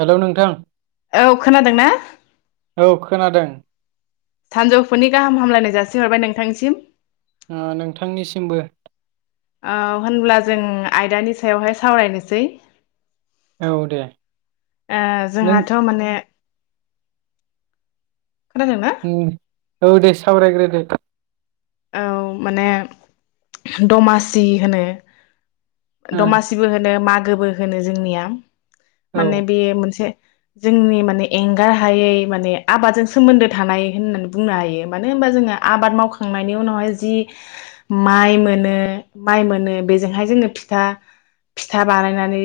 Hello नोंथां। औ खोनादों ना? औ खोनादों। सानजौफुनि गाहाम हामलायनाय जासिहरबाय नोंथांसिम। ओ नोंथांनिसिमबो औ होनब्ला जों। आयदानि सायावहाय सावरायनोसै। औ दे नों जोंहाथ माने। खोनादोंना। उम औ दे सावरायग्रो दो। औ माने दमासि होनो। ओ दमासिबो होनो मा। गोबो होनो जोंनिया। औ माने बेयो मोनसे। जोंनि माने एंगार हायै माने आबादजों सोमोन्दो थानाय होननानै बुंनो हायो मानो होनबा जोंङो आबाद मावख। खांनायनि उनावहाय जि माइ मोनो माइ मोनो बेजोंहाय जोंङो फिथा फिथा बानायनानै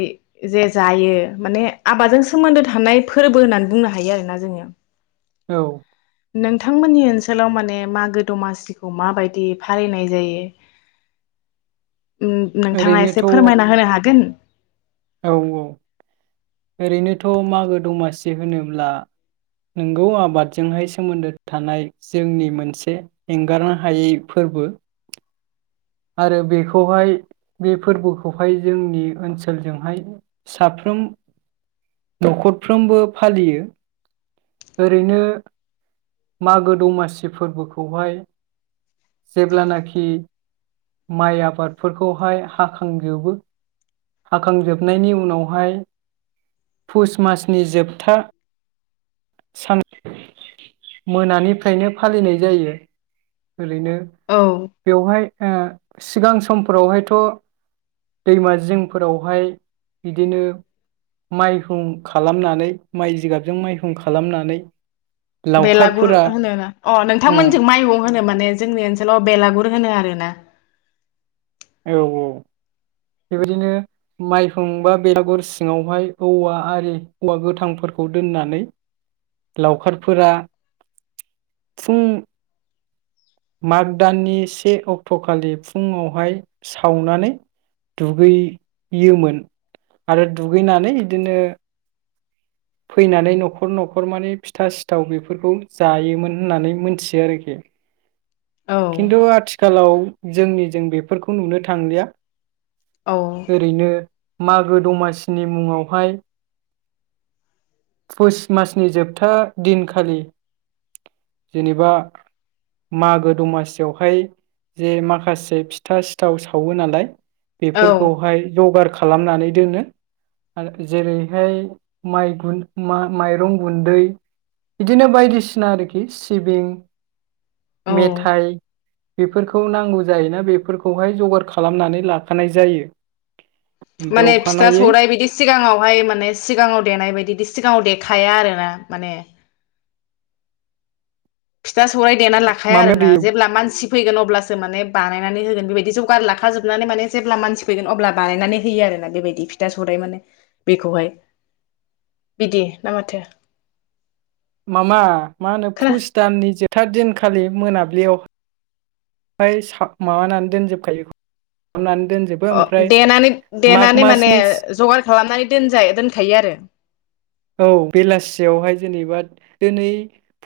जे जायो माने आबादजों सोमोन्दो थानाय फोरबो होननानै बुंनो हायो आरोना जोंङो। औ। नोंथांमोननि ओनसोलाव माने मागो दमासिखौ माबायदि फालिनाय जायो। नोंथाङा ओरैनोथ' एसे फोरमायना होनो हागोन। औ औ ओरैनोथ मागो दमासि होनोब्ला नोंगौ आबादजोंहाय सोमोन्दो थानाय जोंनि मोनसे एंगारनो हायै फोरबो। आरो बेखौहाय बे फोरबोखौहाय जोंनि ओनसोलजोंहाय साफ्रोम नखरफ्रोमबो फालियो ओरैनो मागो दमासि फोरबोखौहाय जेब्लानोखि। माइ आबादफोरखौहाय हाखांजोबो हाखांजोबनायनि उनावहाय पुस मासनि जोबथा सान मोनानिफ्रायनो फालिनाय जायो। ओरैनो औ बेवहाय ओ। सिगां समफोरावहायथ दैमा जिंफोरावहाय बिदिनो माइहुं खालामनानै माइ जिगाबजों माइहुं खालामनानै। बेलागुर लावखारफोरा होनोना अ उम नोंथांमोनजों माइहुं। होनो माने जोंनि ओनसोलाव बेलागुर होनो आरोना। औ औ बेबायदिनो माइहुं बा बेलागुर सिङावहाय औवा आरि औवा गोथांफोरखौ दोननानै लावखारफोरा फुं माग दाननि से अक्टखालि फुङावहाय। सावनानै दुगैयोमोन आरो दुगैनानै बिदिनो। फैनानै नखर नखर माने फिथा सिथाव बेफोरखौ जायोमोन होननानै मोन्थियो आरोखि। औ खिन्थु आथिखालाव। जोंनि जों बेफोरखौ नुनो थांलिया। औ ओरैनो। मागो दमासिनि मुङावहाय। फस मासनि जोबथा दिनखालि जेनेबा मागो दमासियावहाय जे माखासे फिथा सिथाव सावो नालाय। बेफोरखौहाय जगार खालामनानै। दोनो आरो जेरैहाय। माइ गुन माइरं गुन्दै बिदिनो बायदिसिना आरोखि सिबिं। औ मेथाइ बेफोरखौ नांगौ जायोना। बेफोरखौहाय जगार खालामनानै लाखानाय जायो। ओमफ्राय माने फिथा अखानायै सौराइ बिदि सिगाङावहाय माने सिगाङाव देनाय बायदि दि सिगाङाव देखाया आरोना माने जा सौराय देना लाखाया माम आरोना जेब्ला मानसि फैगोन अब्लासो माने बानायनानै होगोन बेबायदि जगार लाखा जोबनानै माने जेब्ला मानसि फैगोन अब्ला बानायनानै होयो आरोना बेबायदि फिथा सौराइ माने बेखौहाय बिदि ना माथो? मामा मा होनो खोना पुष दाननि जोब था दिनखालि मोनाब्लियाव ओमफ्राय साब माबानानै दोनजोबखायो खालामनानै दोनजोबो अ ओमफ्राय देनानै माग देनानै माने मासनि जगार खालामनानै दोनजायो दोनखायो आरो। औ बेलासियावहाय जेनेबा दिनै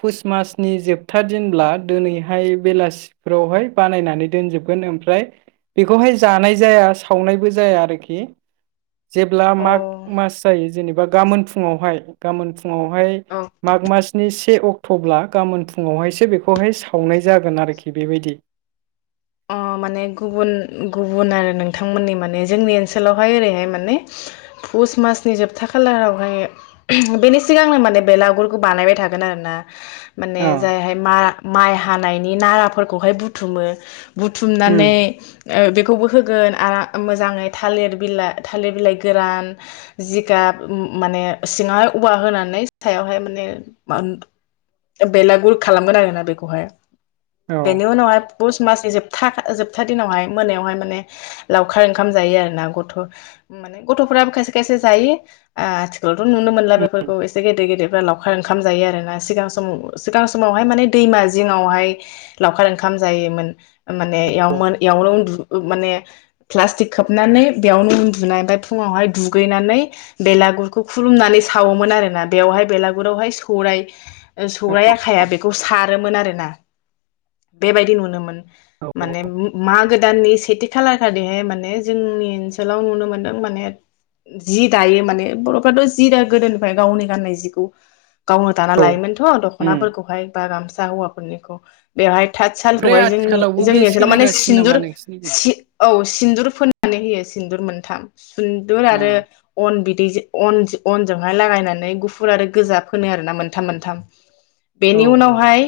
पुष मासनि जोबथा दिनब्ला दोनैहाय बेलासि फोरावहाय बानायनानै दोनजोबगोन ओमफ्राय बेखौहाय जानाय जाया सावनायबो जाया आरोखि। जेब्ला अ माघ मास जायो जेनेबा गामोन फुङावहाय गामोन फुं फुङावहाय औ माग मासनि से अक्ट' थब्ला गाबोन फु फुङावहायसो बेखौहाय सावनाय जागोन आरोखि। बेबायदि। अ माने गुबुन गुबुन आरो नोंथांमोननि माने जोंनि ओनसोलावहाय ओरैहाय माने पुस मासनि जोबथा खालारावहाय बेनि सिगांनो माने बेलागुरखौ बानायबाय थागोन आरो ना। माने अ जायहाय मा-माइ हा हानायनि नाराफोरखौहाय बुथुमो बुथुमनानै उम ओ बेखौबो होगोन आरो मोजाङै थालिर बिलाइ थालिर बिलाइ गोरान जिगाब माने सिङावहाय औवा होनानै सायावहाय माने बेलागुर खालामगोन आरोना बेखौहाय। औ बेनि उनावहाय पुस मासनिजोब था जोबथा दिनावहाय मोनायावहाय माने लावखार ओंखाम जायो आरो ना गथ' माने गथ'फ्राबो खायसे खायसे जायो आथिखालाव थ' नुनो मोनला उम बेफोरखौ एसे गेदेर गेदेर लावखार ओंखाम जायो आरोना सिगां समाव सिगां समावहाय माने दैमा जिङावहाय लावखार ओंखाम जायोमोन । माने औ इयावमोन बेयावनो उन्दु माने प्लास्टिक खोबनानै बेयावनो उन्दुनाय ओमफ्राय फुङावहाय दुगैनानै बेलागुरखौ खुलुमनानै सावोमोन आरो ना बेवहाय बेलागुरावहाय सौराय ओ सौराय औ आखाया बे बेखौ सारोमोन आरोना बेबायदि नुनोमोन। माने मागो दाननि सेथि खालार खालिहाय माने जोंनि ओनसोलाव नुनो मोनदों माने जि दायो माने बर'फ्राथ' जि द गोदोनिफ्राय गावनि गाननाय जिखौ गावनो दाना औ लायोमोनथ' उम दख'नाफोरखौहाय बा गामसा सा हौवाफोरनिखौ बेहाय थाथ ओमफ्राय सालखौहाय जोंनि आथिखालावबो बे जोंनि ओनसोलाव माने सोलिगासिनो नामा सिन्दुर नोंसिनिजों? औ सिन्दुर फोननानै होयो सिन्दुर मोनथाम सिन्दुर आरो अनबिद बि जे अन अनजोंहाय लागायनानै गुफुर आरो गोजा फोनो आरो ना मोनथाम मोनथाम औ बेनि उनावहाय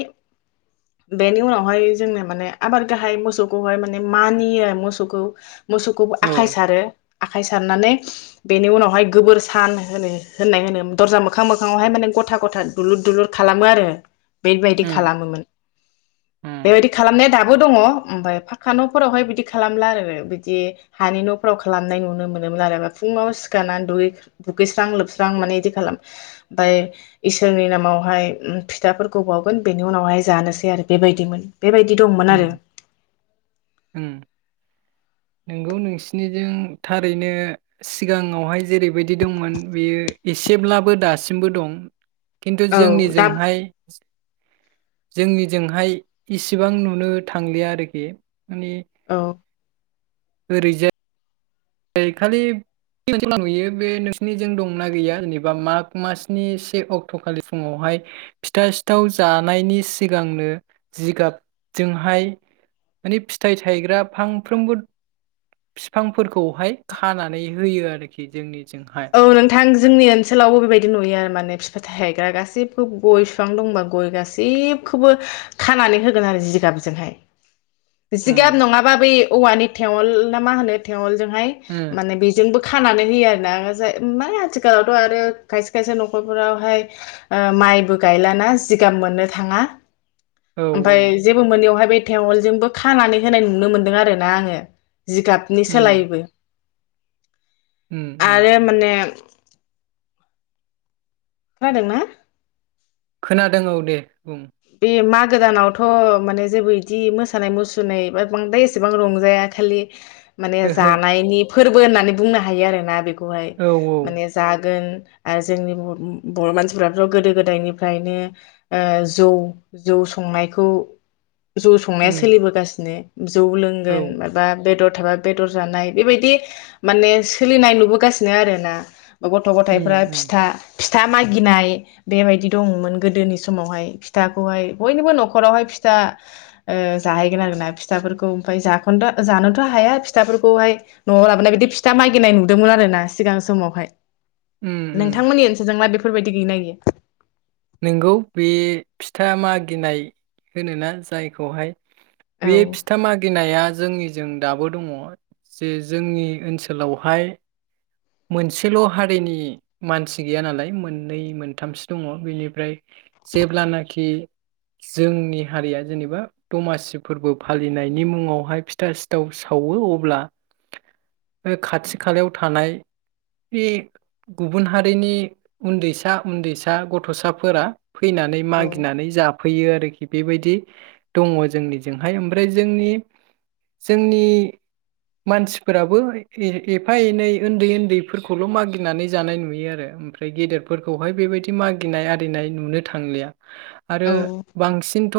बेनि उनावहाय जोंनो माने आबाद गाहाय मोसौखौहाय माने मानियो मोसौखौ मोसौखौबो आखाय औ सारो आखाइ सारनानै बेनि उनावहाय गोबोर सान होनो होननाय होनो दरजा मोखां मोखाांङावहाय माने गथा गथा दुलुर दुलुर खालामो आरो बेबायदि उम खालामोमोन उम बेबायदि खालामनाया दाब बो दङ ओमफ्राय फाका न'फोरावहाय बिदि खालामला आरो बिदि हानि न'फोराव खालामनाय नुनो मोनोमोन आरो फुङाव सिखारनानै दुगै-दुगैस्रां लोबस्रां माने इदि खालाम ओमफाय इसोरनि नामावहाय फिथाफोरखौ बावगोन बेनि उनावहाय जानोसै आरो बेबायदिमोन बेबायदिथ' उम उम नोंगौ नोंसिनिजों थारैनो सिगाङावहाय जेरैबायदि दंमोन बेयो एसेब्लाबो दासिमबो दं। खिन्थु औ दा जोंनिजोंहाय जोंनिजोंहाय इसिबां नुनो थांलिया आरोखि माने औ ओरैजाय खालि [unintelligible] नुयो बे नोंसिनिजों दंनाा गैया जेनेबा माग मासनि से अक्ट' खालि फुङावहाय फिथा सिथाव जानायनि सिगांनो जिगाबजोंहाय माने फिथाइ थायग्रा फांफ्रोमबो बिफांफोरख खौहाय खानानै होयो आरोखि जोंनि औ नोंथां जोंनि ओनसोलावबो बेबायदि नुयो आरो माने फिथाय थाइग्रा गासैबो गय बिफां दंबा गय गाैबखौबो खानानै होगोन आरो जिगाबजोंहाय जिगाब उम नङाबा बै औवानि थेवल ना मा होनो थेवल जोंहाय उम माने बेजोंबो खानानै होयो आरो ना जाय माने आथिखालावथ' आरो खायसे खायसे न'खरफोरावहाय ओ माइबो गायलाना जिगाम मोननो थाङा। औ ओमफाय जेबो मोनैयावहाय बे थेवलजोंबो खानानै होनाय नुनो मोनदों आरो ना आङो जिगाबनि उम सोलायबो उम उम [inaudible] खोनादों ना? खोनादों औ दे बुं बे मागो दानावथ' माने जेबो इदि मोसानाय मुसुरनाय बा बांद्राय एसेबां रंजाया खालि माने ओहो जानायनि फोरबो होननानै बुंनो हायो आरोना बेख खौहाय औ माने जागोन ओ जोंनि बुहुत बर' मानसिफ्राथ' गोदो गोदायनिफ्रायनो ओ जौ जौ संनायखौ जौ संनाया उम सोलिबोगासिनो । जौ औ लोंगोन उम माबा बेदर। थाबा बेदर जानाय बेबायदि माने सोलिनाय नुबोगासिनो आरोना। गथ' गथायफ्रा उम फिथा फिथा मागिनाय बेबायदि दङमोन गोदोनि समावहाय। फिथाखौहाय बयनिबो न'खरावहाय फिथा ओ जाहैगोन आरो ना फिथाफोरखौ ओमफाय जाखोनदा जानोथ' हाया फिथाफोरखौहाय न'आव लाबोनाय बिदि फिथा मागिनाय नुदोंमोन आरो ना सिगां समावहाय। उम उम नोंथांमोननि ओनसोलजों मा बेफ बेफोरबायदि गैना गैया? नोंगौ बे फिथा मागिनाय होनोना जायखौहाय औ बे फिथा मागिनाया जोंनिजों दाबो दङ जे जोंनि ओनसोलावहाय मोनसेल' हारिनि मानसि गैया नालाय मोननै मोनथामसो दङ बेनि फ्राय जेब्लानाखि जोंनि हारिया जेनेबा दमासि फोरबो फालिनायनि मुङावहाय फिथा सिथाव सावो अब्ला ओ बे खाथि खालायाव थानाय बे गुबुन हारिनि उन्दैसा उन्दैसा गथ'सा फोरा फैनानै औ मागिनानै जा फैयो आरोखि बेबायदि दङ जोंनिजोंहाय ओमफ्राय जोंनि जोंनि मानसिफोराबो ए एफा एनै उन्दै उन्दैफोरखौल' मागिनानै जानाय नुयो आरो ओमफ्राय गेदेरफोरखौहाय बेबायदि मागिनाय फैनाय नुनो थांलिया। आरो औ बांसिनथ'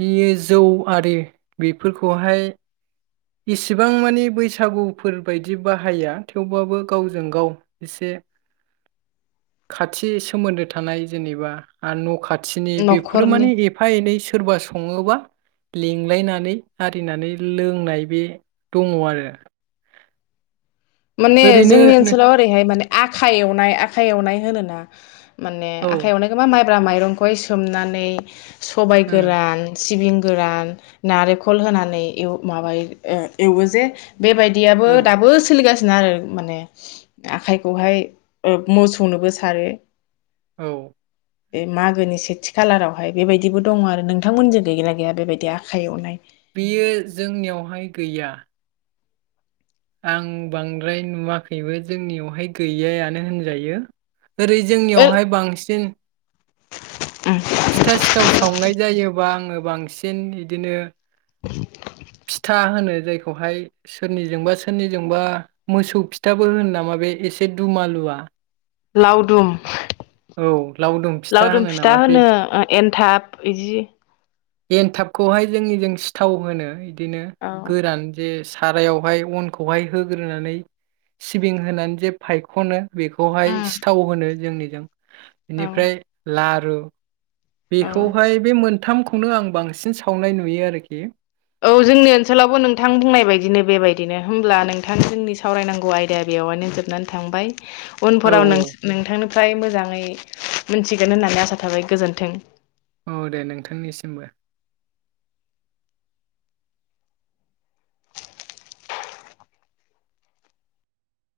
बियो जौ आरि बेफोरखौहाय इसिबां मानि बैसागुफोर बायदि बाहाया थेवबाबो गावजों गाव एसे खाथि सोमोन्दो थानाय जेनेबा न' खाथ थिनि बेफोरो न'खरनि माने एफा एनै सोरबा सङोबा लिंलायनानै आरिनानै लोंनाय बे दङ आरो। माने ओरैनो जोंनि नो- ओनसोलाव ओरैहाय माने आखाइ एवनाय आखाइ एवनाय होनोना। माने औ आखाइायावनो [unintelligible] ग्रा माइरंखौहाय सोमनानै सबाइ उम गोरान सिबिं गोरान नारेंखल होनानै एव माबायो ओ एवो जे बेबायदियाबो उम दाबो सोलिगासि। आरो माने आखाइखौहाय ओ मोसौनोबो सारो। औ। बे मागोनि सेथि खालारावहाय बेबायदिबो दङ आरो नोंथांमोनजों गैगोना गैया बेबायदि आखाइ एवनाय। बियो जोंनियावहाय गैया। आं बांद्राय नुवाखैबो जोंनियावहाय गैयायानो होनजायो। ओरै ओ जोंनियावहाय बांसिन। फिथा सिथाव सावनाय जायोबा आङो बांसिन बिदिनो। [unintelligible] फिथा होनो जायखौहाय सोरनिजोंबा सोरनिजोंबा मोसौ फिथाबो होनो नामा बे एसे दुमालुवआ। लावदुम लावदुम लावदुम होनो फिथा नामा बे होनो एन्थाब बिदि एन्थाबखौहाय जोंनि जों सिथाव होनो। बिदिनो औ गोरान जे सारायावहाय अनखौहाय होग्रोनानै सिबिं होनानै जे फायख'नो। बेखौहाय उम सिथाव होनो जोंनि जों। औ बेनिफ्राय ला औ। औ बेखौहाय बे मोनथामखौनो आं बांसिन सावनाय नुयो आरोखि। औ जोंनि ओनसोलावबो नोंथां बुंनाय बायदिनो बेबायदिनो होमब्ला नोंथां जोंनि सावरायनांगौ आयदाया बेवहायनो जोबनानै थांबाय। औ उनफोराव नोंस-नोंथांनो फ्राय मोजाङै मोनथिगोन होननानै आसा थाबाय गोजोन्थों। औ दे नोंथांनिसिमबो।